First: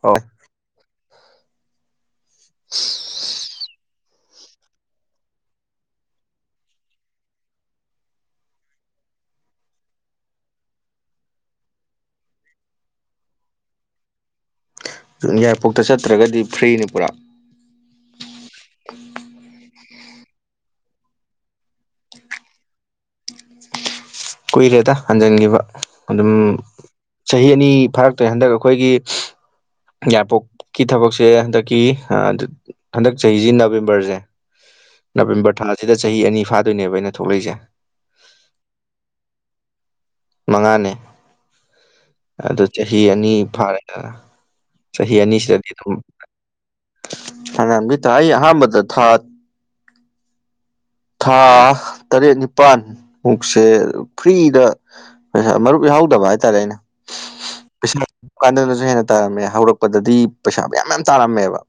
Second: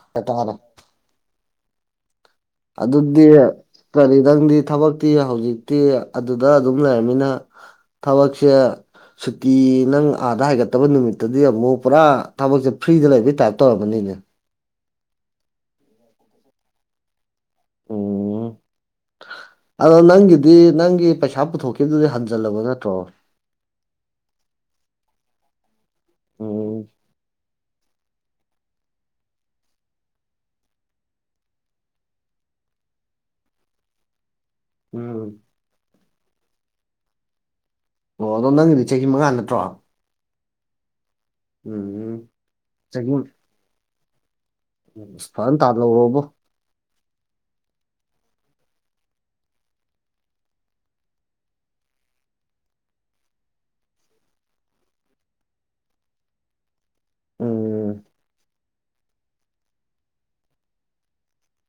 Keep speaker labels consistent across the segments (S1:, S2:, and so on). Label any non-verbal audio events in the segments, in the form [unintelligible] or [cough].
S1: ꯍꯣꯏ
S2: ꯄꯇꯥꯥꯅ ꯑꯗꯨꯗꯤ ꯀꯔꯤꯗꯪꯗꯤ ꯊꯕꯛꯇꯤ ꯍꯧꯖꯤꯛꯇꯤ ꯑꯗꯨꯗ ꯑꯗꯨꯝ ꯂꯩꯔꯕꯅꯤꯅ ꯊꯕꯛꯁꯦ ꯁꯨꯇꯤ ꯅꯪ ꯑꯥꯗ ꯍꯥꯏꯒꯠꯇꯕ ꯅꯨꯃꯤꯠꯇꯗꯤ ꯑꯃꯨꯛ ꯄꯨꯔꯥ ꯊꯕꯛꯁꯦ ꯐ꯭ꯔꯤꯗ ꯂꯩꯕꯩ ꯇꯥꯏꯞ ꯇꯧꯔꯝꯃꯅꯤꯅꯦ
S1: ꯌꯥꯏꯄꯣꯛꯇ ꯆꯠꯇ꯭ꯔꯒꯗꯤ ꯐ꯭ꯔꯤꯅꯤ ꯄꯨꯔꯥ
S2: ꯎꯝ
S1: [unintelligible]
S2: ꯑꯗꯣ ꯅꯪꯒꯤꯗꯤ ꯅꯪꯒꯤ ꯄꯩꯁꯥ ꯄꯨꯊꯣꯛꯈꯤꯕꯗꯨꯗꯤ ꯍꯟꯖꯜꯂꯕ ꯅꯠꯇ꯭ꯔꯣ
S1: ꯀꯨꯏꯔꯦꯗ ꯍꯟꯖꯤꯟꯈꯤꯕ ꯑꯗꯨꯝ
S2: ꯎꯝ
S1: ꯆꯍꯤ ꯑꯅꯤ ꯐꯥꯔꯛꯇꯣꯔꯦ ꯍꯟꯗꯛ ꯑꯩꯈꯣꯏꯒꯤ ꯏꯌꯥꯔꯄꯣꯛꯀꯤ ꯊꯕꯛꯁꯦ ꯍꯟꯗꯛꯀꯤ ꯍꯟꯗꯛ ꯆꯍꯤꯁꯤ ꯅꯕꯦꯝꯕꯔꯁꯦ
S2: ꯎꯝ
S1: ꯅꯕꯦꯝꯕꯔ ꯊꯥꯁꯤꯗ ꯆꯍꯤ ꯑꯅꯤ ꯐꯥꯗꯣꯏꯅꯦꯕ ꯑꯩꯅ ꯊꯣꯛꯂꯛꯏꯁꯦ
S2: ꯑꯣ ꯑꯗꯣ ꯅꯪꯒꯤꯗꯤ ꯆꯍꯤ ꯃꯉꯥ ꯅꯠꯇ꯭ꯔꯣ
S1: ꯃꯉꯥꯅꯦ
S2: ꯎꯝ
S1: ꯑꯗꯨ ꯆꯍꯤ ꯑꯅꯤ ꯐꯥꯔꯦꯗꯅ ꯆꯍꯤ
S2: ꯑꯁ ꯐꯖꯅ
S1: ꯑꯅꯤꯁꯤꯗꯗꯤ ꯑꯗꯨꯝ
S2: ꯇꯥꯜꯍꯧꯔꯣꯕꯣ
S1: ꯐꯅꯌꯥꯝꯗꯤ ꯊ ꯑꯩ ꯑꯍꯥꯟꯕꯗ ꯊꯥ ꯊꯥ ꯇꯔꯦꯠ ꯅꯤꯄꯥꯜ ꯃꯨꯛꯁꯦ ꯐ꯭ꯔꯤꯗ ꯄꯩꯁꯥ ꯃꯔꯨꯞ ꯌꯥꯎꯍꯧꯗꯕ ꯍꯥꯏꯇꯥꯔꯦ ꯑꯩꯅ ꯄꯩꯁꯥ
S2: ꯎꯝ
S1: ꯀꯥꯟꯗꯅꯁꯨ ꯍꯦꯟꯅ ꯇꯔꯝꯃꯦ ꯍꯧꯔꯛꯄꯗꯗꯤ ꯄꯩꯁꯥ ꯃꯌꯥꯝ ꯃꯌꯥꯝ ꯇꯥꯔꯝꯃꯦꯕ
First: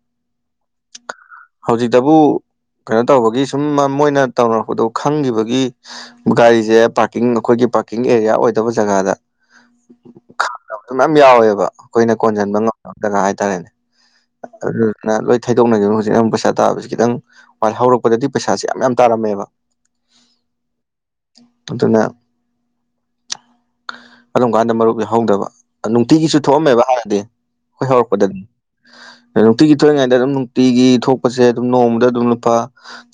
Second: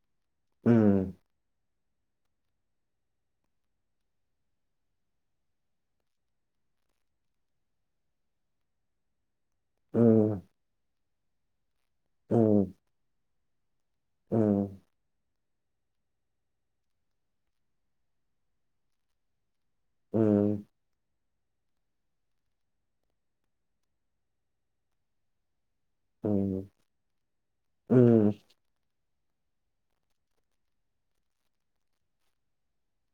S2: ꯎꯝ
S1: ꯍꯧꯖꯤꯛꯇꯕꯨ ꯀꯩꯅꯣ ꯇꯧꯕꯒꯤ ꯁꯨꯝ ꯃꯣꯏꯅ ꯇꯧꯅꯔꯛꯄꯗꯣ ꯈꯪꯈꯤꯕꯒꯤ ꯒꯥꯔꯤꯁꯦ ꯄꯥꯔꯀꯤꯡ ꯑꯩꯈꯣꯏꯒꯤ ꯄꯥꯔꯀꯤꯡ ꯑꯦꯔꯤꯌꯥ ꯑꯣꯏꯗꯕ ꯖꯒꯥꯗ
S2: ꯎꯝ
S1: ꯈ ꯃꯌꯥꯝ ꯌꯥꯎꯋꯦꯕ ꯑꯩꯈꯣꯏꯅ ꯀꯣꯟꯁꯤꯟꯕ
S2: ꯎꯝ
S1: ꯉꯝꯗꯕ ꯖꯒꯥ ꯍꯥꯏꯇꯥꯔꯦꯅꯦ
S2: ꯎꯝ
S1: ꯑꯗꯨꯗꯨꯅ ꯂꯣꯏ ꯊꯩꯗꯣꯛꯅꯈꯤꯕꯅ ꯍꯧꯖꯤꯛ ꯑꯃꯨꯛ ꯄꯩꯁꯥ ꯇꯥꯕꯁꯤ ꯈꯤꯇꯪ ꯍꯣꯏ ꯍꯧꯔꯛꯄꯗꯗꯤ ꯄꯩꯁꯥꯁꯦ ꯌꯥꯝ ꯃꯌꯥꯝ ꯇꯥꯔꯝꯃꯦꯕ
S2: ꯎꯝ
S1: ꯑꯗꯨꯅ ꯑꯗꯨꯝ ꯀꯥꯟꯗ ꯃꯔꯨꯞ ꯌꯥꯎꯍꯧꯗꯕ ꯅꯨꯡꯇꯤꯒꯤꯁꯨ
S2: ꯎꯝ
S1: ꯊꯣꯛꯑꯝꯃꯦꯕ ꯍꯥꯟꯅꯗꯤ ꯍꯣꯏ
S2: ꯎꯝ
S1: ꯍꯧꯔꯛꯄꯗ ꯅꯨꯡꯇꯤꯒꯤ ꯊꯣꯛꯏꯉꯩꯗ ꯑꯗꯨꯝ ꯅꯨꯡꯇꯤꯒꯤ ꯊꯣꯛꯄꯁꯦ ꯑꯗꯨꯝ ꯅꯣꯡꯃꯗ ꯑꯗꯨꯝ ꯂꯨꯄꯥ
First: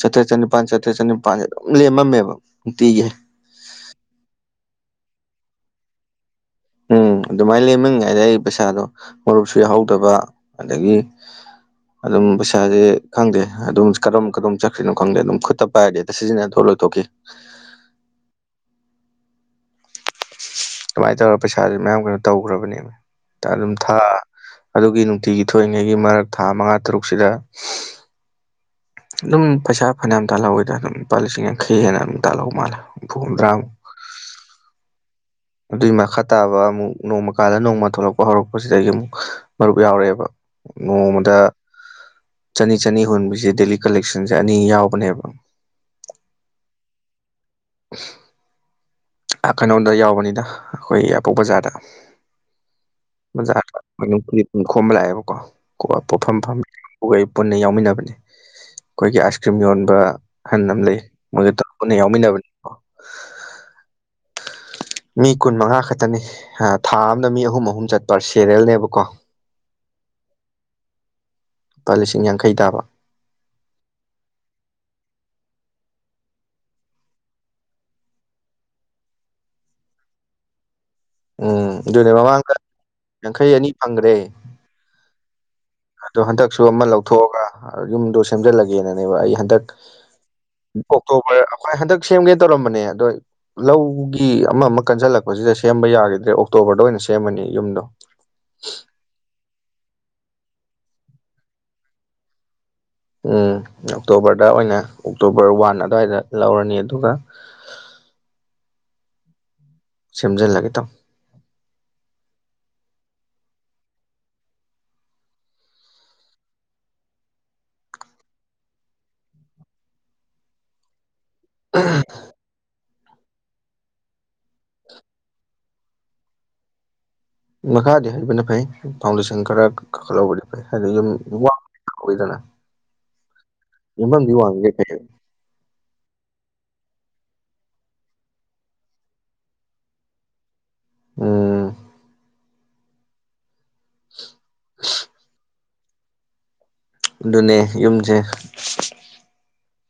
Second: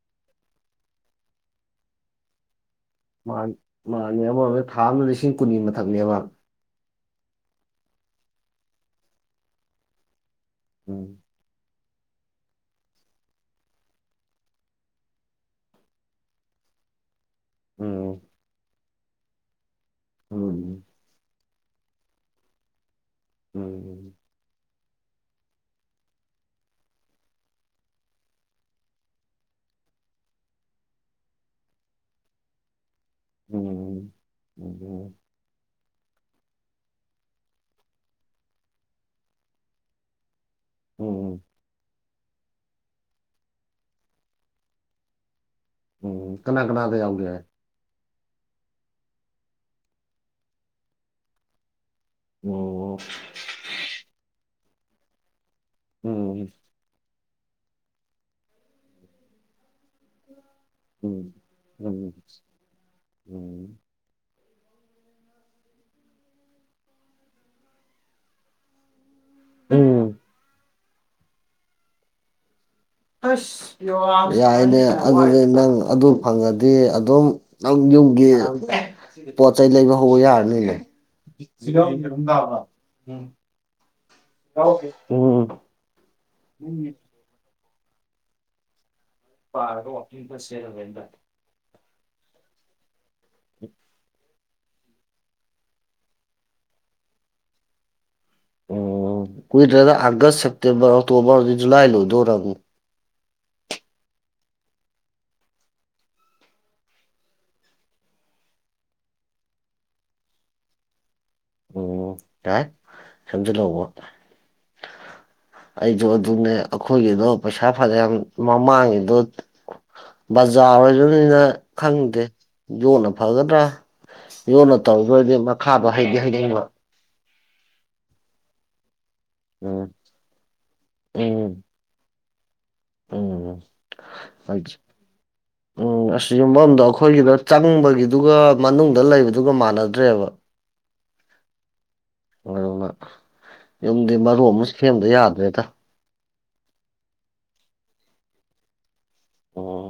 S1: ꯆꯥꯇ꯭ꯔꯠ ꯆꯅꯤ ꯂꯨꯄꯥꯥ ꯆꯇꯔꯦꯠ ꯆꯅꯤꯄꯥꯥꯟꯁꯦ ꯑꯗꯨꯝ ꯂꯦꯝꯃꯃꯦꯕ ꯅꯨꯡꯇꯤꯒꯤ
S2: ꯃꯥꯅ ꯃꯥꯅꯦ ꯑꯝꯔꯣꯝꯗ ꯊꯥ ꯑꯃꯗ ꯂꯤꯁꯤꯡ ꯀꯨꯟꯅꯤ ꯃꯊꯛꯅꯦꯕ
S1: ꯎꯝ ꯑꯗꯨꯃꯥꯏꯅ ꯂꯩꯦꯝꯉꯥꯏꯗ ꯑꯩ ꯄꯩꯁꯥꯗꯣ ꯃꯔꯨꯞꯁꯨ ꯌꯥꯎꯍꯧꯗꯕ ꯑꯗꯒꯤ
S2: ꯎꯝ
S1: ꯑꯗꯨꯝ ꯄꯩꯁꯥꯁꯦ ꯈꯪꯗꯦ ꯑꯗꯨꯝ ꯀꯔꯝ ꯀꯔꯣꯝ ꯆꯠꯈ꯭ꯔꯤꯅꯣ ꯈꯪꯗꯦ ꯑꯗꯨꯝ ꯈꯨꯠꯇ ꯄꯥꯏꯔꯗꯤ ꯍꯦꯛꯇ ꯁꯤꯖꯤꯟꯅ ꯊꯣꯛꯂꯛꯇ ꯇꯣꯈꯤ
S2: ꯎꯝ ꯎꯝ
S1: ꯑꯗꯨꯃꯥꯏꯅ ꯇꯧꯔꯒ ꯄꯩꯁꯥꯁꯦ ꯃꯌꯥꯝ ꯀꯩꯅꯣ ꯇꯧꯈ꯭ꯔꯕꯅꯦꯕ ꯑꯗꯨꯝ ꯊꯥ
S2: ꯎꯝ
S1: ꯑꯗꯨꯒꯤ ꯅꯨꯡꯇꯤꯒꯤ ꯊꯣꯛꯏꯉꯩꯒꯤ ꯃꯔꯛ ꯊꯥ ꯃꯉꯥ ꯇꯔꯨꯛꯁꯤꯗ ꯑꯗꯨꯝ ꯄꯩꯁꯥ ꯐꯅꯌꯥꯝ ꯇꯥꯜꯍꯧꯏꯗ ꯑꯗꯨꯝ ꯂꯨꯄꯥ ꯂꯤꯁꯤꯡ ꯌꯥꯡꯈꯩ ꯍꯦꯟꯅ ꯑꯗꯨꯝ ꯇꯥꯜꯍꯧ ꯃꯥꯜꯂꯦ ꯍꯨꯝꯐ ꯍꯨꯝꯗ꯭ꯔꯥꯃꯨꯛ
S2: ꯎꯝ [inaudible]
S1: ꯑꯗꯨꯏ ꯃꯈꯥ ꯇꯥꯕ ꯑꯃꯨꯛ ꯅꯣꯡꯃ ꯀꯥꯜꯂ ꯅꯣꯡꯃ ꯊꯣꯛꯂꯛꯄ ꯍꯧꯔꯛꯄꯁꯤꯗꯒꯤ ꯑꯃꯨꯛ ꯃꯔꯨꯞ ꯌꯥꯎꯔꯛꯑꯦꯕ ꯅꯣꯡꯃꯗ
S2: ꯎꯝ
S1: ꯆꯅꯤ ꯆꯅꯤ ꯍꯨꯟꯕꯤꯁꯦ ꯗꯦꯂꯤ ꯀꯂꯦꯛꯁꯟꯁꯦ ꯑꯅꯤ ꯌꯥꯎꯕꯅꯦꯕ
S2: ꯎꯝ ꯀꯅꯥ ꯀꯅꯥꯗ ꯌꯥꯎꯒꯦ
S1: [unintelligible] ꯑ ꯀꯩꯅꯣꯗ ꯌꯥꯎꯕꯅꯤꯅ ꯑꯩꯈꯣꯏ ꯌꯥꯏꯔꯤꯄꯣꯛ ꯕꯖꯥꯔꯗ
S2: ꯑꯣ ꯑꯣ
S1: ꯕꯖꯥꯔ [unintelligible] ꯈꯣꯝꯕ ꯂꯥꯛꯑꯦꯕꯀꯣ ꯀꯣ ꯄꯣꯠꯐꯝ
S2: ꯎꯝ
S1: ꯐꯝꯕꯤ ꯍꯣꯏ ꯄꯨꯟꯅ ꯌꯥꯎꯃꯤꯟꯅꯕꯅꯦ ꯑꯩꯈꯣꯏꯒꯤ ꯑꯥꯏꯁ ꯀ꯭ꯔꯤꯝ ꯌꯣꯟꯕ ꯑꯍꯟ ꯑꯝ ꯂꯩꯌꯦ
S2: ꯎꯝ
S1: ꯃꯣꯏꯗ ꯇꯞ ꯄꯨꯟꯅ
S2: ꯎꯝ
S1: ꯌꯥꯎꯃꯤꯟꯅꯕꯅꯦ
S2: [inaudible]
S1: ꯃꯤ ꯀꯨꯟ ꯃꯉꯥ ꯈꯛꯇꯅꯦ ꯍꯥ ꯊꯥ ꯑꯝꯗ ꯃꯤ ꯑꯍꯨꯝ ꯑꯍꯨꯝ ꯆꯠꯄ ꯁꯦꯔꯦꯜꯅꯦꯕꯀꯣ
S2: ꯎꯝ
S1: ꯂꯨꯄꯥ ꯂꯤꯁꯤꯡ ꯌꯥꯡꯈꯩ ꯇꯥꯕ
S2: ꯑꯁ ꯌꯥꯏꯅꯦ ꯑꯗꯨꯗꯤ ꯅꯪ ꯑꯗꯨ ꯐꯪꯉꯗꯤ ꯑꯗꯨꯝ ꯅꯪ ꯌꯨꯝꯒꯤ ꯄꯣꯠ ꯆꯩꯩ ꯂꯩꯕ ꯍꯧꯕ ꯌꯥꯔꯅꯤꯅꯦ
S1: ꯎꯝ ꯑꯗꯨꯅꯦ ꯃꯃꯥꯡꯗ ꯌꯥꯡꯈꯩ ꯑꯅꯤ ꯐꯪꯒ꯭ꯔꯦ
S2: ꯎꯝ ꯎꯝ
S1: ꯑꯗꯣ ꯍꯟꯗꯛꯁꯨ ꯑꯃꯥ ꯂꯧꯊꯣꯛꯑꯒ ꯌꯨꯝꯗꯣ ꯁꯦꯝꯖꯜꯂꯒꯦꯅꯅꯦꯕ ꯑꯩ ꯍꯟꯗꯛ
S2: [unintelligible]
S1: ꯍꯣꯏ ꯍꯟꯗꯛ ꯁꯦꯝꯒꯦ ꯇꯧꯔꯝꯕꯅꯦ ꯑꯗꯣ ꯂꯧꯒꯤ ꯑꯃꯃꯥ ꯀꯟꯖꯜꯂꯛꯄꯖꯤꯗ ꯁꯦꯝꯕ ꯌꯥꯒꯤꯗ꯭ꯔꯦ ꯑꯣꯛꯇꯣꯕꯔꯗ ꯑꯣꯏꯅ ꯁꯦꯝꯃꯅꯤ ꯌꯨꯝꯗꯣ
S2: ꯑꯣ ꯀꯨꯏꯗ꯭ꯔꯦꯗ ꯑꯥꯒꯁ ꯁꯦꯞꯇꯦꯝꯕꯔ ꯑꯣꯛꯇꯣꯕꯔ ꯍꯧꯖꯤꯛ ꯖꯨꯂꯥꯏ ꯂꯣꯏꯗꯣꯔꯝꯅꯤ
S1: ꯎꯝ ꯑꯣꯛꯇꯣꯕꯔꯗ ꯑꯣꯏꯅ ꯑꯣꯛꯇꯣꯕꯔ ꯋꯥꯟ ꯑꯗꯥꯏꯗ ꯂꯧꯔꯅꯤ ꯑꯗꯨꯒ ꯁꯦꯝꯖꯜꯂꯒꯦ ꯇꯧ
S2: ꯑꯣ ꯌꯥꯥꯏ ꯁꯦꯝꯖꯤꯜꯍꯧꯕ ꯑꯩꯖꯣ ꯑꯗꯨꯅꯦ ꯑꯈꯣꯏꯒꯤꯗꯣ ꯄꯩꯁꯥ ꯐꯅ꯭ꯌꯥꯝ ꯃꯃꯥꯡꯒꯤꯗꯣ ꯕꯖꯥꯔ ꯑꯣꯏꯗꯣꯏꯅꯤꯅ ꯈꯪꯗꯦ ꯌꯣꯠꯅ ꯐꯒꯗ꯭ꯔꯥ ꯌꯣꯠꯅ ꯇꯧꯗꯣꯏꯗꯤ ꯃꯈꯥꯗꯣ ꯍꯩꯗꯤ ꯍꯩꯅꯤꯡꯕ
S1: ꯃꯈꯥꯗꯤ ꯍꯩꯕꯅ ꯐꯩ ꯐꯥꯎꯟꯗꯦꯁꯟ ꯈꯔ
S2: ꯎꯝ
S1: ꯀꯥꯈꯠꯍꯧꯕꯗꯤ ꯐꯩ ꯍꯥꯏꯗꯤ ꯌꯨꯝ
S2: ꯎꯝ
S1: [unintelligible]
S2: ꯎꯝ
S1: ꯌꯨꯝꯕꯝꯗꯤ ꯋꯥꯡꯉꯤꯒꯩ ꯐꯩꯕ
S2: ꯎꯝ ꯑꯁ ꯌꯨꯝꯕꯝꯗꯣ ꯑꯈꯣꯏꯒꯤꯗꯣ ꯆꯪꯕꯒꯤꯗꯨꯒ ꯃꯅꯨꯡꯗ ꯂꯩꯕꯗꯨꯒ ꯃꯥꯟꯅꯗ꯭ꯔꯦꯕ
S1: ꯎꯝ
S2: ꯃꯗꯨꯃ ꯌꯨꯝꯗꯤ ꯃꯔꯣꯟꯃ ꯁꯦꯝꯗ ꯌꯥꯗ꯭ꯔꯦꯗ
S1: ꯑꯗꯨꯅꯦ ꯌꯨꯝꯖꯦ
S2: ꯑꯣ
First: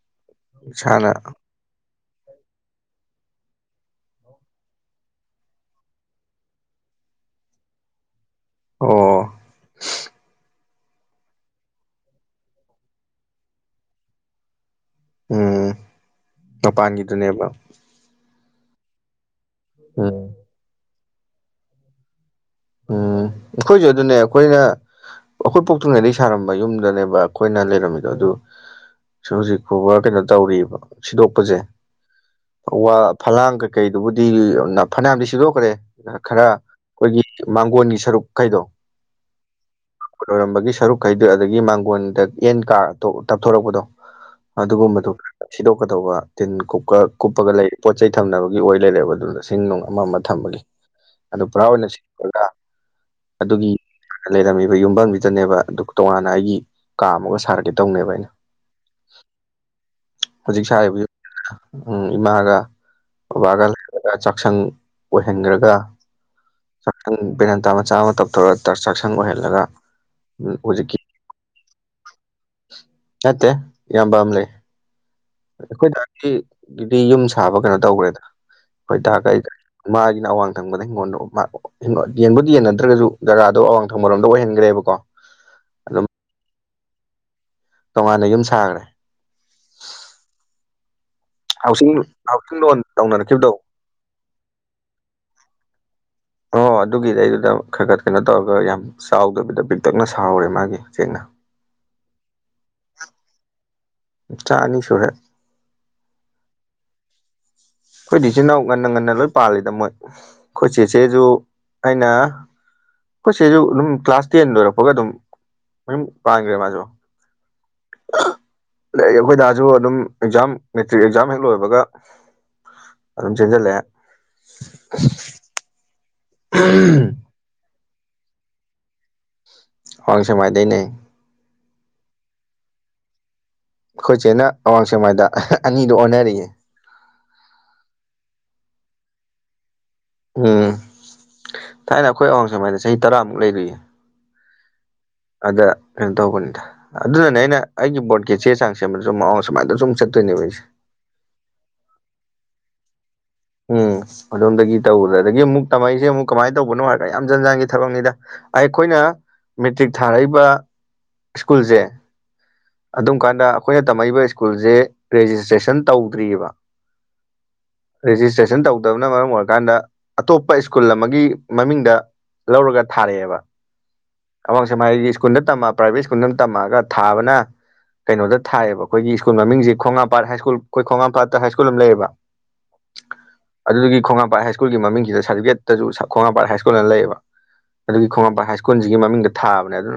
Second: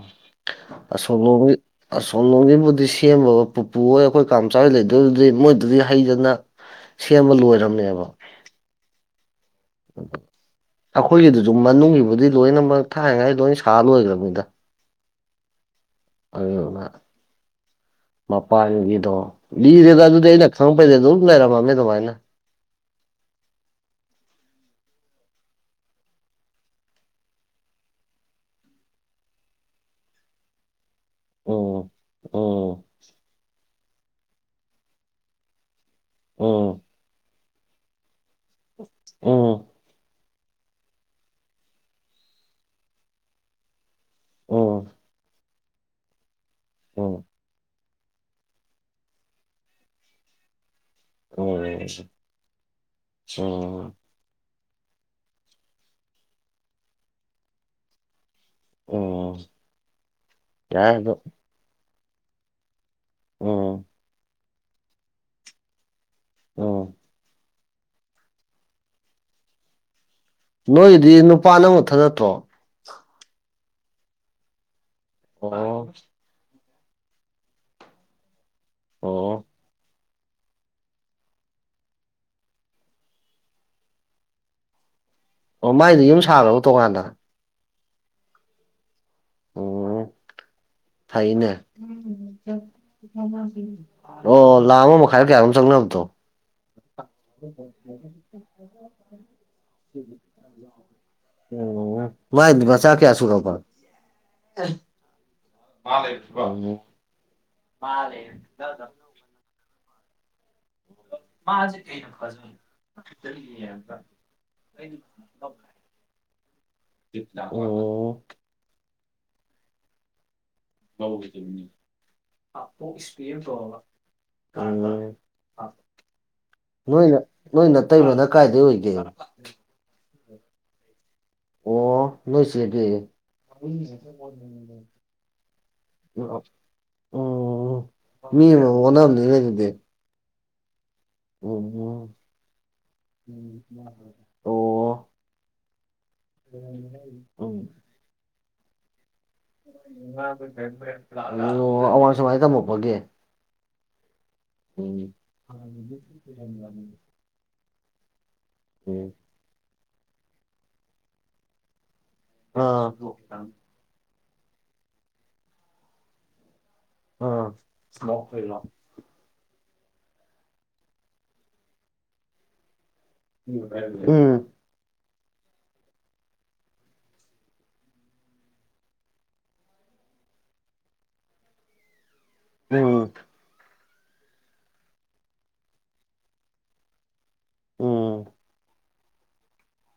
S2: ꯑꯁꯣꯝꯂꯣꯝꯒꯤ ꯑꯁꯣꯝꯂꯣꯝꯒꯤꯕꯨꯗꯤ ꯁꯦꯝꯃꯒ ꯄꯨꯄꯨ ꯍꯣꯏ ꯑꯈꯣꯏ ꯀꯥꯝꯆꯥ ꯍꯣꯏ ꯂꯩꯗꯣꯏꯗꯨꯗꯤ ꯃꯣꯏꯗꯨꯗꯤ ꯍꯩꯗꯅ ꯁꯦꯝꯕ ꯂꯣꯏꯔꯝꯅꯦꯕ
S1: ꯑꯣ ꯑꯣ [inaudible]
S2: ꯑꯈꯣꯏꯒꯤꯗꯨꯖꯨ ꯃꯅꯨꯡꯒꯤꯕꯨꯗꯤ ꯂꯣꯏꯅꯃꯛ ꯊꯥꯏꯅꯉꯥꯏ ꯂꯣꯏ ꯁꯥ ꯂꯣꯏꯒ꯭ꯔꯝꯅꯤꯗ
S1: ꯎꯝ
S2: ꯑꯗꯨꯗꯨꯅ
S1: ꯃꯄꯥꯟꯒꯤꯗꯨꯅꯦꯕ
S2: ꯃꯄꯥꯟꯒꯤꯗꯣ ꯂꯤꯔꯦꯗ
S1: ꯎꯝ
S2: ꯑꯗꯨꯗꯤ ꯑꯩꯅ ꯈꯪꯉꯛꯄꯗꯩ ꯑꯗꯨꯝ ꯂꯩꯔꯝꯃꯝꯅꯦ ꯑꯗꯨꯃꯥꯏꯅ
S1: ꯎꯝ ꯑꯩꯈꯣꯏꯖꯨ ꯑꯗꯨꯅꯦ ꯑꯈꯣꯏꯅ ꯑꯈꯣꯏ ꯄꯣꯛꯇ꯭ꯔꯤꯉꯩꯗꯩ ꯁꯥꯔꯝꯕ ꯌꯨꯝꯗꯅꯦꯕ ꯑꯈꯣꯏꯅ ꯂꯩꯔꯝꯃꯤꯗꯣ ꯑꯗꯨ ꯁꯤ ꯍꯨꯖꯤꯛ ꯐꯥꯎꯕ ꯀꯩꯅꯣ ꯇꯧꯔꯤꯕ ꯁꯤꯗꯣꯛꯄꯖꯦ
S2: ꯎꯝ ꯎꯝ
S1: ꯋꯥ ꯐꯂꯥꯡ ꯀꯩꯀꯩꯗꯨꯕꯨꯗꯤ ꯅꯥ ꯐꯅ꯭ꯌꯥꯝꯗꯤ ꯁꯤꯗꯣꯛꯈ꯭ꯔꯦ ꯅꯥ ꯈꯔ
S2: ꯎꯝ
S1: ꯈꯣꯏꯒꯤ ꯃꯥꯡꯒꯣꯟꯒꯤ ꯁꯔꯨꯛꯈꯩꯗꯣ
S2: ꯎꯝ
S1: ꯒꯣꯟ ꯑꯣꯏꯔꯝꯕꯒꯤ ꯁꯔꯨꯛꯈꯩꯗꯣ ꯑꯗꯒꯤ ꯃꯥꯡꯒꯣꯟꯗ ꯑꯦꯟ ꯀꯥꯔ ꯇꯣ ꯇꯞꯊꯣꯔꯛꯄꯗꯣ
S2: ꯎꯝ
S1: ꯑꯗꯨꯒꯨꯝꯕꯗꯣ ꯁꯤꯗꯣꯛꯀꯗꯧꯕ ꯇꯤꯟ ꯀꯨꯞꯀ
S2: ꯎꯝ
S1: ꯀꯨꯞꯄꯒ ꯂꯩ ꯄꯣꯠ ꯆꯩ ꯊꯝꯅꯕꯒꯤ ꯑꯣꯏ ꯂꯩꯔꯦꯕ ꯑꯗꯨꯗ ꯁꯤꯡ ꯅꯨꯡ ꯑꯃ ꯃ ꯊꯝꯕꯒꯤ ꯑꯗꯨ ꯄꯨꯔꯥ ꯑꯣꯏꯅ [unintelligible] ꯑꯗꯨꯒꯤ
S2: ꯎꯝ
S1: ꯂꯩꯔꯝꯃꯤꯕ ꯌꯨꯝꯕꯝꯖꯤꯗꯅꯦꯕ ꯑꯗꯨ ꯇꯣꯉꯥꯟꯅ ꯑꯩꯒꯤ ꯀꯥ ꯑꯃꯒ ꯁꯥꯔꯛꯀꯦ ꯇꯧꯅꯦꯕ ꯑꯩꯅ
S2: ꯎꯝ
S1: ꯍꯨꯖꯤꯛ
S2: ꯌꯥꯏ
S1: ꯁꯥꯔꯤꯕ ꯌꯨꯝ
S2: ꯑꯗꯣ
S1: [unintelligible] ꯎꯝ ꯏꯃꯥꯒ ꯑꯈꯣꯕꯥꯒ
S2: ꯎꯝ
S1: [unintelligible] ꯆꯥꯛ ꯁꯪ ꯑꯣꯏꯍꯟꯗ꯭ꯔꯒ
S2: ꯎꯝ
S1: [unintelligible] ꯕꯦꯔꯥꯟꯇꯥ ꯃꯆꯥ ꯑꯃ ꯇꯞꯊꯣꯔꯛꯇ꯭ꯔ ꯆꯥꯛꯁꯪ ꯑꯣꯏꯍꯜꯂꯒ ꯍꯧꯖꯤꯛꯀꯤ
S2: ꯅꯣꯏꯗꯤ ꯅꯨꯄꯥ ꯅꯪ ꯅꯊꯟ ꯅꯠꯇ꯭ꯔꯣ
S1: ꯅꯠꯇꯦ ꯏꯌꯥꯝꯕ ꯑꯝ ꯂꯩ
S2: ꯑꯣ
S1: ꯑꯈꯣꯏꯗꯥ ꯒꯤ [unintelligible] ꯕꯤ ꯌꯨꯝ ꯁꯥꯕ ꯀꯩꯅꯣ ꯇꯧꯒ꯭ꯔꯦꯗꯥ ꯈꯣꯏ ꯗꯥꯒ
S2: ꯑꯣ
S1: ꯑꯩꯒ ꯃꯥꯒꯤꯅ ꯑꯋꯥꯡ ꯊꯪꯕꯗ ꯍꯤꯡꯒꯣꯟꯗꯣ ꯃꯥ ꯍꯤꯡꯒꯣꯟ ꯌꯦꯟꯕꯨꯗꯤ ꯌꯦꯟꯅꯗ꯭ꯔꯒꯖꯨ ꯖꯒꯥꯗꯣ ꯑꯋꯥꯡ ꯊꯪꯕꯔꯣꯝꯗ ꯑꯣꯏꯍꯟꯒ꯭ꯔꯦꯕꯀꯣ
S2: ꯑꯣ ꯃꯥꯏꯗꯤ ꯌꯨꯝ ꯁꯥꯒ꯭ꯔꯕꯣ ꯇꯣꯉꯥꯟꯅ
S1: ꯇꯣꯉꯥꯟꯅ ꯌꯨꯝ ꯁꯥꯒ꯭ꯔꯦ
S2: ꯑꯣ ꯐꯩꯅꯦ
S1: ꯍꯥꯎꯁꯤꯡ ꯍꯥꯎꯁꯤꯡ ꯂꯣꯟ ꯇꯧꯅꯔꯛꯈꯤꯕꯗꯣ
S2: ꯑꯣ ꯂꯥꯛ ꯑꯃ ꯃ ꯈꯥꯏꯔ ꯀ꯭ꯌꯥ ꯅꯣꯝ ꯆꯪꯅꯕꯗꯣ [unintelligible]
S1: ꯑꯣ ꯑꯗꯨꯒꯤꯗꯩꯗꯨꯗ ꯈꯔ ꯈꯔ ꯀꯩꯅꯣ ꯇꯧꯔꯒ ꯌꯥꯝ ꯆꯥꯎꯗꯕꯤꯗ ꯄꯤꯛꯇꯛꯅ ꯁꯥꯍꯧꯔꯦ ꯃꯥꯒꯤ ꯆꯦꯡꯅ
S2: [inaudible] [unintelligible] ꯃꯥꯏꯗꯤ ꯃꯆꯥ ꯀꯈꯌꯥ ꯁꯨꯔꯕ
S1: ꯃꯆꯥ ꯑꯅꯤ ꯁꯨꯔꯦ
S2: ꯃꯥꯜꯂꯩ [unintelligible]
S1: ꯑꯈꯣꯏꯗꯤ ꯏꯆꯤꯜ ꯏꯅꯥꯎ ꯉꯟꯅ ꯉꯟꯅ ꯂꯣꯏ ꯄꯥꯜꯂꯤꯗ ꯃꯣꯏ ꯑꯩꯈꯣꯏꯆꯦꯆꯦꯖꯨ
S2: ꯃꯥ ꯖꯤ ꯀꯩꯅꯣ [unintelligible]
S1: ꯑꯩꯈꯣꯏ ꯆꯦꯁꯨ ꯑꯗꯨꯝ ꯀ꯭ꯂꯥꯁ ꯇꯦꯟ ꯂꯣꯏꯔꯛꯄꯒ ꯑꯗꯨꯝ ꯃꯌꯨꯝ ꯄꯥꯟꯒ꯭ꯔꯦ ꯃꯥꯖꯨ
S2: ꯑꯣ
S1: [unintelligible] ꯑꯩꯈꯣꯏ ꯗꯥꯁꯨ ꯑꯗꯨꯝ ꯑꯦꯛꯖꯥꯝ
S2: [unintelligible]
S1: ꯃꯦꯇ꯭ꯔꯤꯛ ꯑꯦꯛꯖꯥꯝ ꯍꯦꯛ ꯂꯣꯏꯕꯒ ꯑꯗꯨꯝ ꯆꯦꯟꯁꯤꯜꯂꯛꯑꯦ
S2: ꯅꯣꯏꯅ ꯅꯣꯏ ꯅꯇꯩꯃꯅ ꯀꯥꯏꯗꯩ ꯑꯣꯏꯒꯦ
S1: ꯑꯋꯥꯛ ꯁꯦꯛꯃꯥꯏꯗꯩꯅꯦ
S2: ꯑꯣ ꯅꯣꯏꯆꯦꯗꯤ
S1: ꯑꯈꯣꯏꯆꯦꯅ ꯑꯋꯥꯡ ꯁꯦꯛꯃꯥꯏꯗ [unintelligible] ꯑꯅꯤꯗꯨ ꯑꯣꯟꯅꯔꯤꯌꯦ
S2: ꯎꯝ ꯃꯤ ꯑꯃꯃꯝ ꯑꯣꯅꯥꯕꯅꯤꯅꯦ ꯑꯗꯨꯗꯤ
S1: ꯎꯝ ꯊꯥꯏꯅ
S2: ꯎꯝ
S1: ꯑꯈꯣꯏ ꯑꯋꯥꯡ ꯁꯦꯛꯃꯥꯏꯅ ꯆꯍꯤ ꯇꯔꯥꯃꯨꯛ ꯂꯩꯔꯨꯢꯌꯦ
S2: ꯑꯣ
S1: ꯑꯗ ꯀꯩꯅꯣ ꯇꯧꯕꯅꯤꯗ ꯑꯗꯨꯅꯅꯦ ꯑꯩꯅ
S2: ꯎꯝ
S1: ꯑꯩꯒꯤ ꯕꯣꯕꯠꯀꯤ ꯆꯦ ꯆꯥꯡ ꯁꯦꯝꯕꯗꯁꯨ [unintelligible] ꯁꯦꯛꯃꯥꯏꯗ ꯁꯨꯝ ꯆꯠꯇꯣꯏꯅꯦꯕ ꯑꯩꯁꯦ
S2: [unintelligible] ꯑꯋꯥꯡ ꯁꯦꯛꯃꯥꯏ ꯇꯝꯃꯛꯄꯒꯤ
S1: ꯎꯝ ꯑꯗꯣꯝꯗꯒꯤ
S2: ꯎꯝ
S1: ꯇꯧꯕꯗ ꯑꯗꯒꯤ ꯑꯃꯨꯛ ꯇꯥꯃꯛꯏꯁꯦ ꯑꯃꯨꯛ ꯀꯃꯥꯏꯅ ꯇꯧꯕꯅꯣ ꯍꯥꯏꯔ ꯌꯥꯝ ꯖꯟ ꯖꯥꯟꯒꯤ ꯊꯕꯛꯅꯤꯗ ꯑꯩꯈꯣꯏꯅ
S2: ꯎꯝ
S1: ꯃꯦꯇ꯭ꯔꯤꯛ ꯊꯥꯔꯛꯏꯕ ꯁ꯭ꯀꯨꯜꯖꯦ
S2: ꯑꯥ
S1: ꯑꯗꯨꯝ ꯀꯥꯟꯗ ꯑꯈꯣꯏꯅ ꯇꯝꯃꯛꯏꯕ ꯁ꯭ꯀꯨꯜꯖꯦ ꯔꯦꯖꯤꯁꯇ꯭ꯔꯦꯁꯟ ꯇꯧꯗ꯭ꯔꯤꯑꯦꯕ
S2: [unintelligible]
S1: ꯔꯦꯖꯤꯁꯇ꯭ꯔꯦꯁꯟ ꯇꯧꯗꯕꯅ ꯃꯔꯝ ꯑꯣꯏꯔꯀꯥꯟꯗ ꯑꯇꯣꯞꯄ ꯁ꯭ꯀꯨꯜ ꯑꯃꯒꯤ ꯃꯃꯤꯡꯗ ꯂꯧꯔꯒ ꯊꯥꯔꯛꯑꯦꯕ
S2: ꯎꯝ ꯎꯝ ꯎꯝ
S1: ꯑꯋꯥꯡ ꯁꯦꯛꯃꯥꯢꯒꯤ ꯁ꯭ꯀꯨꯜꯗ ꯇꯝꯃ ꯄ꯭ꯔꯥꯏꯚꯦꯠ ꯁ꯭ꯀꯨꯜꯗ ꯇꯝꯃꯛꯑꯒ ꯊꯥꯕꯅ ꯀꯩꯅꯣꯗ ꯊꯥꯏꯌꯦꯕ ꯑꯈꯣꯏꯒꯤ ꯁ꯭ꯀꯨꯜ ꯃꯃꯤꯡꯖꯤ ꯈꯣꯡꯉꯥꯝꯄꯥꯠ ꯍꯥꯏꯁ꯭ꯀꯨꯜ ꯈꯣꯢ ꯈꯣꯡꯉꯥꯝꯄꯥꯠꯇ ꯍꯥꯏ꯭ꯀꯨꯜ ꯑꯃ ꯂꯩꯌꯦꯕ
S2: ꯎꯝ
S1: ꯑꯗꯨꯗꯒꯤ ꯈꯣꯡꯉꯥꯄꯥꯠ ꯍꯥꯏ ꯁ꯭ꯀꯨꯜꯒꯤ ꯃꯃꯤꯡꯁꯤꯗ ꯁꯥꯔꯇꯤꯐꯤꯀꯦꯠꯇꯁꯨ ꯈꯣꯡꯉꯥꯝꯄꯥꯠ ꯍꯥꯢ ꯁ꯭ꯀꯨꯜꯅ ꯂꯩꯌꯦꯕ ꯑꯗꯨꯒꯤ
S2: ꯎꯝ
S1: ꯈꯣꯡꯉꯥꯝꯄꯥ ꯍꯥꯏ ꯁ꯭ꯀꯨꯜꯖꯤꯒꯤ ꯃꯃꯤꯡꯗ ꯊꯥꯕꯅꯦ ꯑꯗꯨ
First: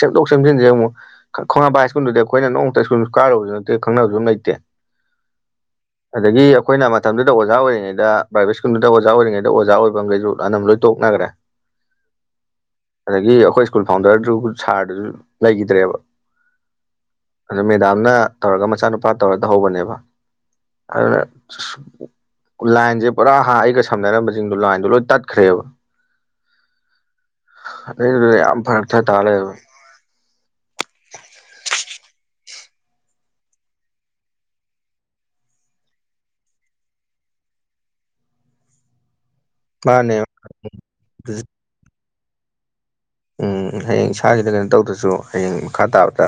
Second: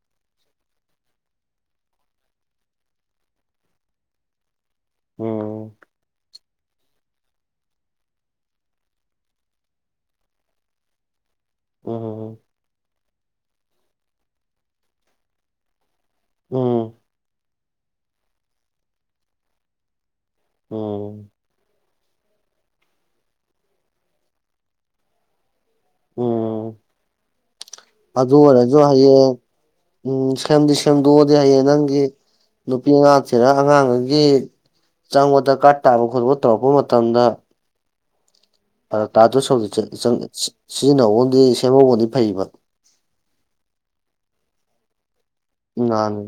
S1: ꯁꯦꯝꯗꯣꯛ ꯁꯦꯝꯖꯤꯟꯖꯤ ꯑꯃꯨꯛ ꯈꯣꯡꯉꯥꯝꯄꯥꯠ ꯍꯥꯏ ꯁ꯭ꯀꯨꯜꯗꯨꯗꯤ ꯑꯩꯈꯣꯏꯅ ꯅꯣꯡꯇ ꯁꯀꯨꯜ ꯀꯥꯔꯨꯕꯁꯨ ꯅꯠꯇꯦ ꯈꯪꯅꯕꯁꯨ ꯑꯝ ꯂꯩꯇꯦ
S2: ꯎꯝ
S1: ꯑꯗꯒꯤ ꯑꯈꯣꯏꯅ ꯃꯇꯝꯗꯨꯗ ꯑꯣꯖꯥ ꯑꯣꯏꯔꯤꯉꯩꯗ ꯄ꯭ꯔꯥꯏꯚꯦꯠ ꯁ꯭ꯀꯨꯜꯗꯨꯗ ꯑꯣꯖꯥ ꯑꯣꯏꯔꯤꯉꯩꯗ ꯑꯣꯖꯥ ꯑꯣꯏꯕ ꯑꯃꯈꯩꯁꯨ ꯑꯅꯝꯖ ꯂꯣꯏ ꯇꯣꯛꯅꯒ꯭ꯔꯦ
S2: ꯑꯣ ꯍꯣ ꯍꯣ
S1: ꯑꯗꯒꯤ ꯑꯩꯈꯣꯏ ꯁ꯭ꯀꯨꯜ ꯐꯥꯎꯟꯗꯔꯗꯨ ꯁꯥꯔꯗꯨꯁꯨ ꯂꯩꯒꯤꯗ꯭ꯔꯦꯕ
S2: ꯎꯝ ꯎꯝ
S1: ꯑꯗꯨ ꯃꯦꯗꯥꯝꯅ ꯇꯧꯔꯒ ꯃꯆꯥꯅꯨꯄꯥ ꯇꯧꯔ ꯇꯧꯍꯧꯕꯅꯦꯕ ꯑꯗꯨꯅ
S2: ꯎꯝ
S1: ꯂꯥꯏꯟꯁꯦ ꯄꯨꯔꯥ ꯍꯥ ꯑꯩꯒ ꯁꯝꯅꯔꯝꯕꯁꯤꯡꯗꯣ ꯂꯥꯏꯟꯗꯣ ꯂꯣꯏ ꯇꯠꯈ꯭ꯔꯦꯕ
S2: ꯎꯝ ꯑꯗꯨ
S1: [unintelligible] ꯌꯥꯝ
S2: ꯑꯣꯏꯔꯁꯨ
S1: ꯐꯔꯛ ꯇꯥ
S2: ꯍꯌꯦꯡ
S1: ꯂꯩꯔꯕ
S2: ꯎꯝ ꯁꯦꯝꯗꯤ ꯁꯦꯝꯗꯣꯛꯑꯗꯤ ꯍꯌꯦꯡ ꯅꯪꯒꯤ ꯅꯨꯄꯤ ꯑꯉꯥꯡ ꯊꯤꯔ ꯑꯉꯥꯡꯒꯩꯒꯤ ꯆꯪꯕ ꯗꯔꯀꯥꯔ ꯇꯥꯕ ꯈꯣꯠꯄ ꯇꯧꯔꯛꯄ ꯃꯇꯝꯗ
S1: ꯃꯥꯅꯦ
S2: [unintelligible] ꯁꯤꯖꯤꯟꯅꯧꯕꯗꯤ ꯁꯦꯝꯍꯧꯕꯅꯗꯤ ꯐꯩꯌꯦꯕ
S1: ꯎꯝ ꯍꯌꯦꯡ ꯏꯁꯥꯒꯤꯗ ꯀꯩꯅꯣ ꯇꯧꯗ꯭ꯔꯁꯨ ꯍꯌꯦꯡ ꯃꯈꯥ
S2: ꯅꯍꯥꯟ
S1: ꯇꯥꯕꯗ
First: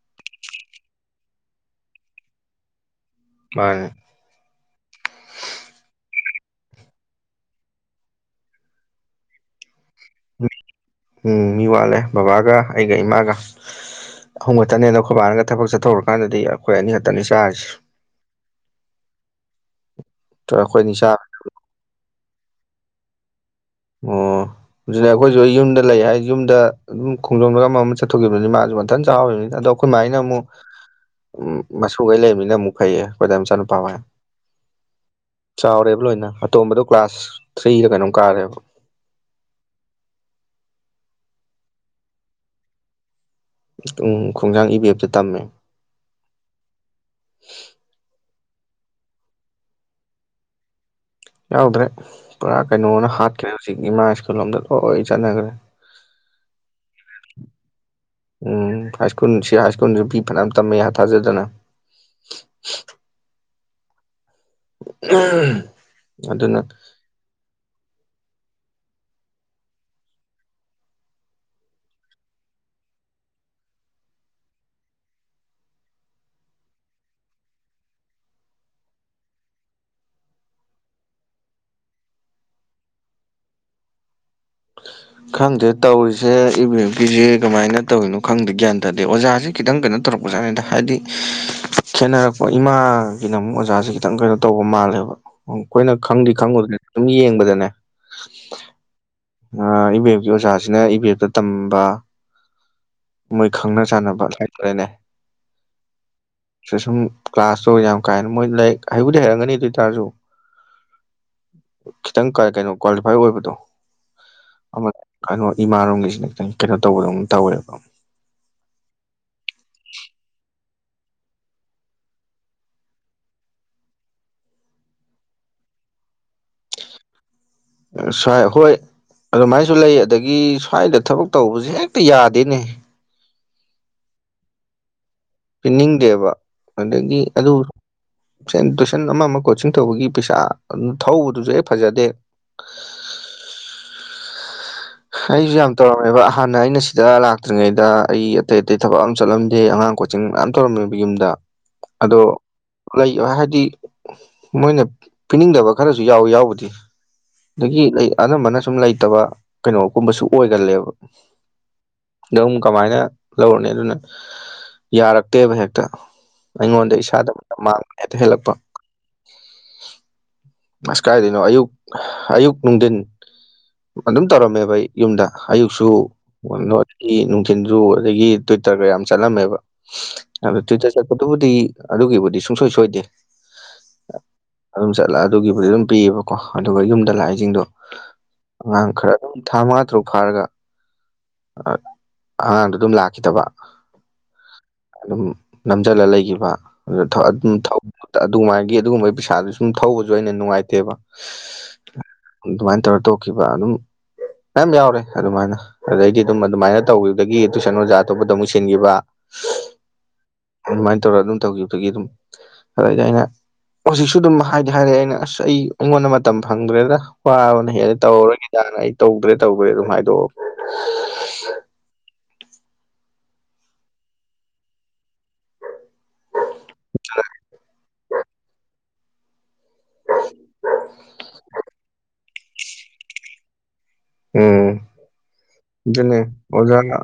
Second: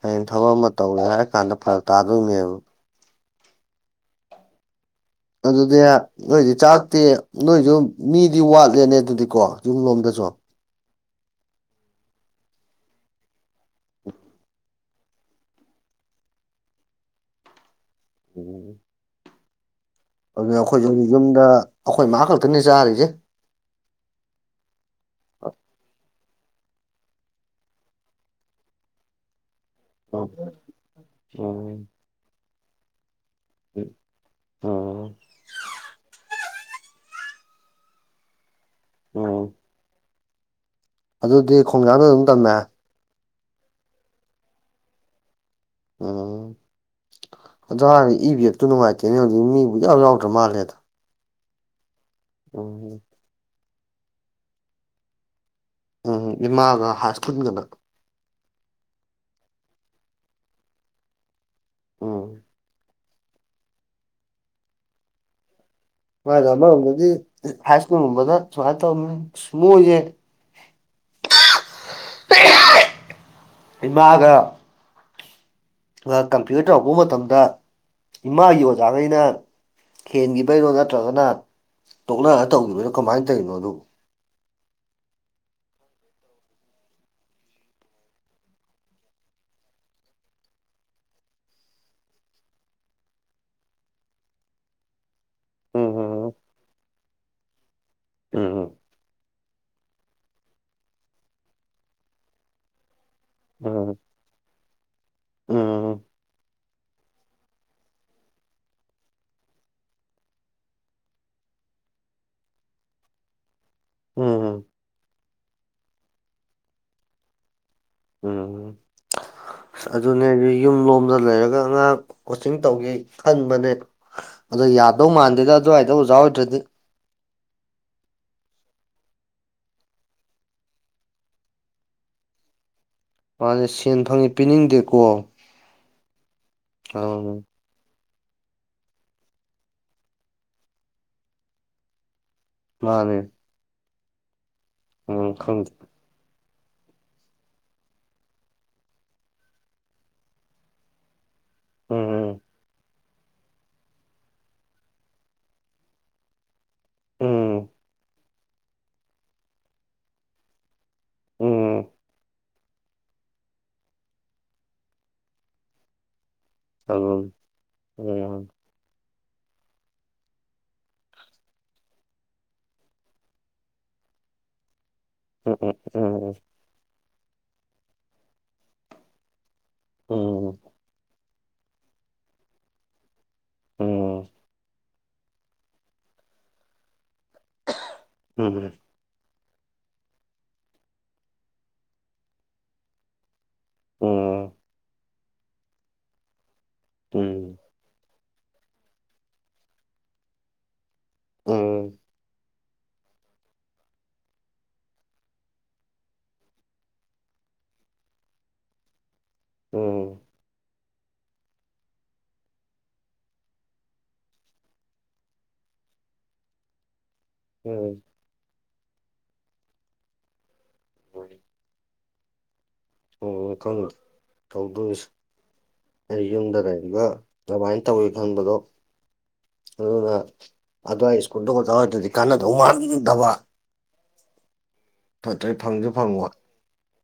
S2: ꯍꯌꯦꯡ ꯊꯕꯛ ꯑꯃ ꯇꯧꯒꯦ ꯍꯥꯏꯔ ꯀꯥꯟꯗ ꯐꯔꯛ ꯇꯥꯗꯣꯏꯅꯦꯕ
S1: ꯃꯥꯅꯤ
S2: ꯑꯗꯨꯗꯤ ꯅꯣꯏꯗꯤ ꯆꯥꯛꯇꯤ ꯅꯣꯏꯁꯨ ꯃꯤꯗꯤ ꯋꯥꯠꯂꯦꯅꯦ ꯑꯗꯨꯗꯤꯀꯣ ꯌꯨꯝ ꯂꯣꯝꯗꯁꯨ
S1: ꯎꯝ ꯃꯤ ꯋꯥꯠꯂꯦ ꯕꯕꯥꯒ ꯑꯩꯒ ꯏꯃꯥꯒ [unintelligible] ꯈꯇꯅꯦꯅ ꯈꯣꯏꯕꯥꯅꯒ ꯊꯕꯛ ꯆꯠꯊꯣꯔ ꯀꯥꯟꯗꯗꯤ ꯑꯩꯈꯣꯏ ꯑꯅꯤ ꯈꯛꯇꯅꯤ ꯆꯥꯔꯤꯁꯤ
S2: ꯎꯝ ꯑꯗꯨꯅꯦ
S1: ꯑꯩꯈꯣꯏ
S2: ꯑꯈꯣꯏꯁꯨ ꯍꯧꯖꯤꯛ
S1: ꯅꯤꯁꯥ
S2: ꯌꯨꯝꯗ ꯑꯈꯣꯏ ꯃꯥ ꯈꯛꯇꯅꯤ ꯆꯥꯔꯤꯁꯦ
S1: ꯑꯣ ꯑꯗꯨ [unintelligible] ꯑꯩꯈꯣꯏꯁꯨ ꯑꯩ ꯌꯨꯝꯗ ꯂꯩ ꯍꯥꯏ ꯌꯨꯝꯗ ꯑꯗꯨꯝ ꯈꯣꯡꯖꯣꯝꯗꯒ ꯑꯃ ꯑꯃ ꯆꯠꯊꯣꯛꯈꯤꯕꯁꯤ ꯃꯥꯁꯨ ꯃꯊꯟ ꯆꯥꯎꯍꯧꯔꯤꯅꯤ ꯑꯗꯣ ꯑꯈꯣꯏꯃꯥꯏꯅ
S2: ꯎꯝ
S1: ꯑꯃꯨꯛ
S2: ꯎꯝ
S1: ꯃꯁꯨꯨꯈꯩ ꯂꯩꯕꯅꯤꯅ ꯑꯃꯨꯛ ꯐꯩꯌꯦ ꯑꯈꯣꯢ ꯗꯥꯢ ꯃꯆꯥ ꯅ ꯄꯥꯎ ꯋꯦ
S2: ꯎꯝ
S1: ꯆꯥꯎꯔꯦꯕ ꯂꯣꯏꯅ ꯑꯇꯣꯝꯕꯗꯣ ꯀ꯭ꯂꯥꯁ ꯊ꯭ꯔꯤꯔ ꯀꯩꯅꯣꯝ ꯀꯥꯔꯦꯕ
S2: ꯎꯝ ꯑꯗꯨꯗꯤ ꯈꯣꯡꯖꯥꯗ ꯑꯗꯨꯝ ꯇꯝꯃꯦ
S1: ꯎꯝ ꯈꯣꯡꯖꯥꯡ ꯏꯕꯤ ꯑꯦꯞꯇ ꯇꯝꯃꯦ
S2: ꯎꯝ ꯑꯗꯨ ꯍꯥꯏꯔꯒ ꯏ ꯕꯤ ꯑꯦꯐ ꯇꯣ ꯅꯨꯡꯉꯥꯏꯇꯦꯅꯦ ꯍꯧꯖꯤꯛ ꯃꯤꯕꯨ ꯏꯌꯥꯎ ꯌꯥꯎꯗ꯭ꯔ ꯃꯥꯜꯂꯦꯗ
S1: ꯌꯥꯎꯗꯔꯦ ꯄꯨꯔꯥ
S2: ꯎꯝ
S1: ꯀꯩꯅꯣꯅ ꯍꯥꯠꯈ꯭ꯔꯦ ꯍꯧꯖꯤꯛ ꯏꯃꯥ ꯁ꯭ꯀꯨꯜ ꯂꯣꯝꯗ ꯂꯣꯏ ꯆꯠꯅꯒ꯭ꯔꯦ
S2: ꯎꯝ ꯏꯃꯥꯒ ꯍꯥꯏ ꯁ꯭ꯀꯨꯜꯒꯅ
S1: ꯎꯝ ꯍꯥꯏ ꯁ꯭ꯀꯨꯜ ꯁꯤ ꯍꯥꯏ ꯁ꯭ꯀꯨꯜꯖꯨ ꯄꯤ ꯐꯅꯌꯥꯝ ꯇꯝꯃꯦ ꯊꯥꯖꯗꯅ
S2: ꯎꯝ
S1: [unintelligible]
S2: ꯁ꯭ꯋꯥꯏꯗ
S1: ꯑꯗꯨꯅ
S2: ꯑꯃꯔꯣꯝꯗꯗꯤ ꯍꯥꯏ ꯁ꯭ꯀꯨꯜꯒꯨꯝꯕꯗ ꯁꯨꯃꯥꯏ ꯇꯧꯅꯤ ꯃꯣꯏꯖꯦ ꯏꯃꯥꯒ ꯂ ꯀꯝꯄ꯭ꯌꯨꯠ ꯇꯧꯔꯛꯄ ꯃꯇꯝꯗ ꯏꯃꯥꯒꯤ ꯑꯣꯖꯥꯒꯩꯅ ꯍꯦꯟꯒꯤꯕꯩꯔꯣ ꯅꯠꯇ꯭ꯔꯒꯅ ꯇꯣꯛꯅꯔ ꯇꯧꯒꯤꯕ꯭ꯔꯣ ꯀꯃꯥꯏꯟ ꯇꯧꯏꯅꯣ ꯑꯗꯨꯕꯣ
S1: ꯈꯪꯗꯦ ꯇꯧꯔꯤꯖꯦ ꯏ ꯚꯤ ꯑꯦꯝ ꯀꯤꯖꯦ ꯀꯃꯥꯏꯅ ꯇꯧꯌꯤꯅꯣ ꯈꯪꯗꯦ ꯒ꯭ꯌꯥꯟ ꯇꯥꯗꯦ ꯑꯣꯖꯥꯖꯤ ꯈꯤꯇꯪ ꯀꯩꯅꯣ ꯇꯧꯔꯛꯄꯖꯥꯠꯅꯤꯗ ꯍꯥꯏꯗꯤ ꯈꯦꯠꯅꯔꯛꯄ ꯏꯃꯥꯒꯤꯅ ꯑꯃꯨꯛ ꯑꯣꯖꯥꯖꯦ ꯈꯤꯇꯪ ꯀꯩꯅꯣ ꯇꯧꯕ ꯃꯥꯜꯂꯦꯕ ꯎꯝ ꯈꯣꯏꯅ ꯈꯪꯗꯤ ꯈꯪꯉꯨꯗꯅ ꯑꯗꯨꯝ ꯌꯦꯡꯕꯗꯅꯦ
S2: ꯑ ꯑꯝ
S1: ꯑꯥ ꯏ ꯕꯤ ꯑꯦꯞ ꯀꯤ ꯑꯣꯖꯥꯖꯤꯅ ꯏ ꯕꯤ ꯑꯦꯞꯇ ꯇꯝꯕ ꯃꯣꯢ ꯈꯪꯅ ꯆꯥꯟꯅꯕ ꯂꯩꯇ꯭ꯔꯦꯅꯦ
S2: ꯎꯝ ꯎꯝ
S1: ꯁ ꯁꯨꯝ ꯀ꯭ꯂꯥꯁꯇꯣ ꯌꯥꯝ ꯀꯥꯍꯦꯟꯅ ꯃꯣꯢ ꯂꯥꯏꯤꯛ ꯍꯩꯕꯨꯗꯤ ꯍꯩꯔꯝꯒꯅꯤ ꯑꯗꯨꯢ ꯇꯥꯥꯔꯖꯨ ꯈꯤꯇꯪ ꯀ ꯀꯩꯅꯣ ꯀ꯭ꯋꯥꯂꯤꯐꯥꯏ ꯑꯣꯢꯕꯗꯣ
S2: ꯎꯝ
S1: ꯑꯃ ꯀꯅꯣ ꯏꯃꯥꯔꯣꯝꯒꯤꯖꯤꯅ ꯈꯤꯇꯪ ꯀꯩꯅꯣ ꯇꯧꯕꯗꯧꯅ ꯇꯧꯋꯦꯕ
S2: ꯁ ꯑꯗꯨꯅꯦ ꯌꯨꯝ ꯂꯣꯝꯗ ꯂꯩꯔꯒ ꯑꯉꯥꯡ ꯀꯣꯆꯤꯡ ꯇꯧꯒꯦ ꯈꯟꯕꯅꯦ ꯑꯗꯣ ꯌꯥꯗꯧ ꯃꯥꯟꯗꯦꯗ ꯑꯗꯨꯋꯥꯢꯗ ꯑꯣꯖꯥ ꯑꯣꯢꯗ꯭ꯔꯗꯤ
S1: ꯁ꯭ꯋꯥꯢ ꯍꯣꯢ ꯑꯗꯨꯃꯥꯢꯖꯨ ꯂꯩ ꯑꯗꯒꯤ ꯁ꯭ꯋꯥꯢꯗ ꯊꯕꯛ ꯇꯧꯕꯖꯦ ꯍꯦꯛꯇ ꯌꯥꯗꯦꯅꯦ
S2: ꯃꯥꯟꯅꯦ ꯁꯦꯟ ꯐꯪꯉꯤ ꯄꯤꯅꯤꯡꯗꯦꯀꯣ
S1: ꯄꯤꯅꯤꯡꯗꯦꯕ
S2: ꯑ
S1: ꯑꯗꯒꯤ ꯑꯗꯨ ꯁꯟ ꯇꯨꯢꯁꯟ ꯑꯃ ꯃ ꯀꯣꯆꯤꯡ ꯇꯧꯕꯒꯤ ꯄꯩꯁꯥ ꯊꯧꯕꯗꯨꯖꯨ ꯍꯦꯛ ꯐꯖꯗꯦ
S2: ꯃꯥꯅꯦ ꯎꯝ
S1: ꯑꯩꯖꯨ
S2: ꯈꯪꯗꯦ
S1: ꯌꯥꯝ ꯇꯧꯔꯝꯃꯦꯕ ꯍꯥꯟꯅ ꯑꯩꯅ ꯁꯤꯗ ꯂꯥꯛꯇ꯭ꯔꯤꯉꯩꯗ ꯑꯩ ꯑꯇꯩ ꯑꯇꯩ ꯊꯕꯛ ꯑꯃ ꯆꯠꯂꯝꯗꯦ ꯑꯉꯥꯡ ꯀꯣꯆꯤꯡ ꯃꯌꯥꯝ ꯇꯧꯔꯝꯃꯦꯕ ꯌꯨꯝꯗ ꯑꯗꯣ
S2: ꯎꯝ
S1: ꯂꯩ ꯍꯥꯢꯗꯤ ꯃꯣꯢꯅ ꯄꯤꯅꯤꯡꯗꯕ ꯈꯔꯖꯨ ꯌꯥꯎꯋꯤ ꯌꯥꯎꯕꯨꯗꯤ
S2: ꯎꯝ ꯎꯝ
S1: ꯑꯗꯒꯤ ꯂꯩ ꯑꯅꯝꯕꯅ ꯁꯨꯝ ꯂꯩꯇꯕ ꯀꯩꯅꯣꯒꯨꯝꯕꯁꯨ ꯑꯣꯢꯒꯜꯂꯦꯕ
S2: ꯎꯝ
S1: ꯑꯗ ꯑꯃꯨꯛ ꯀꯃꯥꯢꯅ ꯂꯧꯔꯅꯤ ꯑꯗꯨꯅ ꯌꯥꯔꯛꯇꯦꯕ ꯍꯦꯛꯇ ꯑꯩꯉꯣꯟꯗ ꯏꯁꯥꯗ
S2: ꯎꯝ
S1: ꯃꯥꯛ ꯍꯦꯇ
S2: ꯎꯝ
S1: ꯍꯦꯜꯂꯛꯄ ꯑꯁ ꯀꯥꯢꯗꯩꯅꯣ ꯑꯌꯨꯛ ꯑꯌꯨꯛ ꯅꯨꯡꯗꯤꯟ ꯑꯗꯨꯝ
S2: ꯎꯝ ꯎꯝ ꯎꯝ ꯎꯝ ꯎꯝ
S1: [unintelligible] ꯒꯤ ꯅꯨꯡꯊꯤꯟꯖꯨ ꯑꯗꯒꯤ ꯇꯨꯢꯇꯔꯒ ꯌꯥꯝ ꯆꯠꯂꯝꯃꯦꯕ ꯑꯗꯨ ꯇꯨꯢꯇꯔ ꯆꯠꯄꯗꯨꯕꯨꯗꯤ ꯑꯗꯨꯒꯤꯕꯨꯗꯤ ꯁꯨꯡꯁꯣꯢ ꯁꯣꯢꯗꯦ ꯑꯗꯨꯝ ꯆꯠꯂ ꯑꯗꯨꯒꯤꯕꯨꯗꯤ ꯑꯗꯨꯝ ꯄꯤꯌꯦꯕꯀꯣ ꯑꯗꯨꯒ ꯌꯨꯝꯗ ꯂꯥꯛꯏꯖꯤꯡꯗꯣ
S2: ꯎꯝ
S1: ꯑꯉꯥꯡ ꯈꯔ ꯗꯨꯝ ꯊꯥ ꯃꯉꯥ ꯇꯔꯨꯛ ꯐꯥꯔꯒ ꯑ ꯑꯉꯥꯡꯗꯣ ꯑꯗꯨꯝ ꯂꯥꯛꯈꯤꯗꯕ ꯑꯗꯨꯝ ꯅꯝꯖꯜꯂ ꯂꯩꯒꯤꯕꯥ ꯑꯗꯨꯗ ꯊꯧ ꯑꯗꯨꯝ
S2: ꯎꯝ
S1: ꯊꯧ ꯑꯗꯨꯃꯥꯢꯒꯤ ꯑꯗꯨꯒꯨꯝꯕꯩ ꯄꯩꯁꯥꯗꯨ ꯁꯨꯝ ꯊꯧꯕꯖꯨ ꯑꯩꯅ ꯅꯨꯡꯉꯥꯢꯇꯦꯕ
S2: ꯎꯝ
S1: ꯑꯗꯨꯃꯥꯢꯅ ꯇꯧꯔ ꯇꯣꯛꯈꯤꯕ ꯑꯗꯨꯝ ꯃꯌꯥꯝ ꯌꯥꯎꯔꯦ ꯑꯗꯨꯃꯥꯢꯅ ꯑꯗꯩꯗꯤ ꯑꯗꯨꯝ ꯑꯗꯨꯃꯥꯢꯅ ꯇꯧꯈꯤꯕꯗꯒꯤ ꯇꯨꯢꯁꯟ ꯑꯣꯖꯥ ꯑꯇꯣꯞꯄꯗ ꯑꯃꯨꯛ ꯁꯤꯟꯈꯤꯕ
S2: ꯎꯝ
S1: ꯑꯗꯨꯃꯥꯢꯅ ꯇꯧꯔꯒ ꯑꯗꯨꯝ ꯇꯧꯈ꯫ꯇꯧꯒꯤꯕꯈꯤꯕꯒꯤ ꯑꯗꯨꯝ ꯑꯗꯨꯗꯩꯗꯤ ꯑꯩꯅ ꯍꯧꯖꯤꯛꯁꯨ ꯑꯗꯨꯝ ꯍꯥꯢꯗꯤ ꯍꯥꯢꯔꯦ ꯑꯩꯅ ꯑꯁ ꯑꯩ ꯑꯩꯉꯣꯟꯗ ꯃꯇꯝ ꯐꯪꯗ꯭ꯔꯦꯗ ꯋꯥꯥꯕꯅ ꯍꯦꯜꯂꯦ
S2: ꯎꯝ
S1: ꯇꯧꯔꯔꯣꯢꯒꯦꯗꯥꯅ ꯑꯩ ꯇꯧꯗ꯭ꯔꯦ ꯇꯧꯗ꯭ꯔꯦ ꯑꯗꯨꯝ ꯍꯥꯢꯗꯣꯛꯑꯕ
S2: ꯑꯣ ꯈꯪꯗ꯭ꯔꯦ ꯇꯧꯗꯣꯔꯤꯁꯦ ꯑꯩ ꯌꯨꯝꯗ ꯂꯩꯕꯒ ꯑꯗꯨꯃꯥꯢꯅ ꯇꯧꯒꯦ ꯈꯪꯕꯗꯣ ꯑꯗꯨꯅ ꯑꯗꯨꯋꯥꯢ ꯁ꯭ꯀꯨꯜꯗ ꯑꯣꯖꯥ ꯑꯣꯏꯗꯗꯤ ꯀꯥꯟꯅꯗꯧ ꯃꯥꯟꯗꯕ
S1: ꯎꯝ
S2: ꯅꯠꯇ꯭ꯔꯗꯤ ꯐꯪꯁꯨ
S1: ꯑꯗꯨꯅꯦ
S2: ꯐꯪꯉꯣꯏ
S1: ꯑꯣꯖꯥꯅ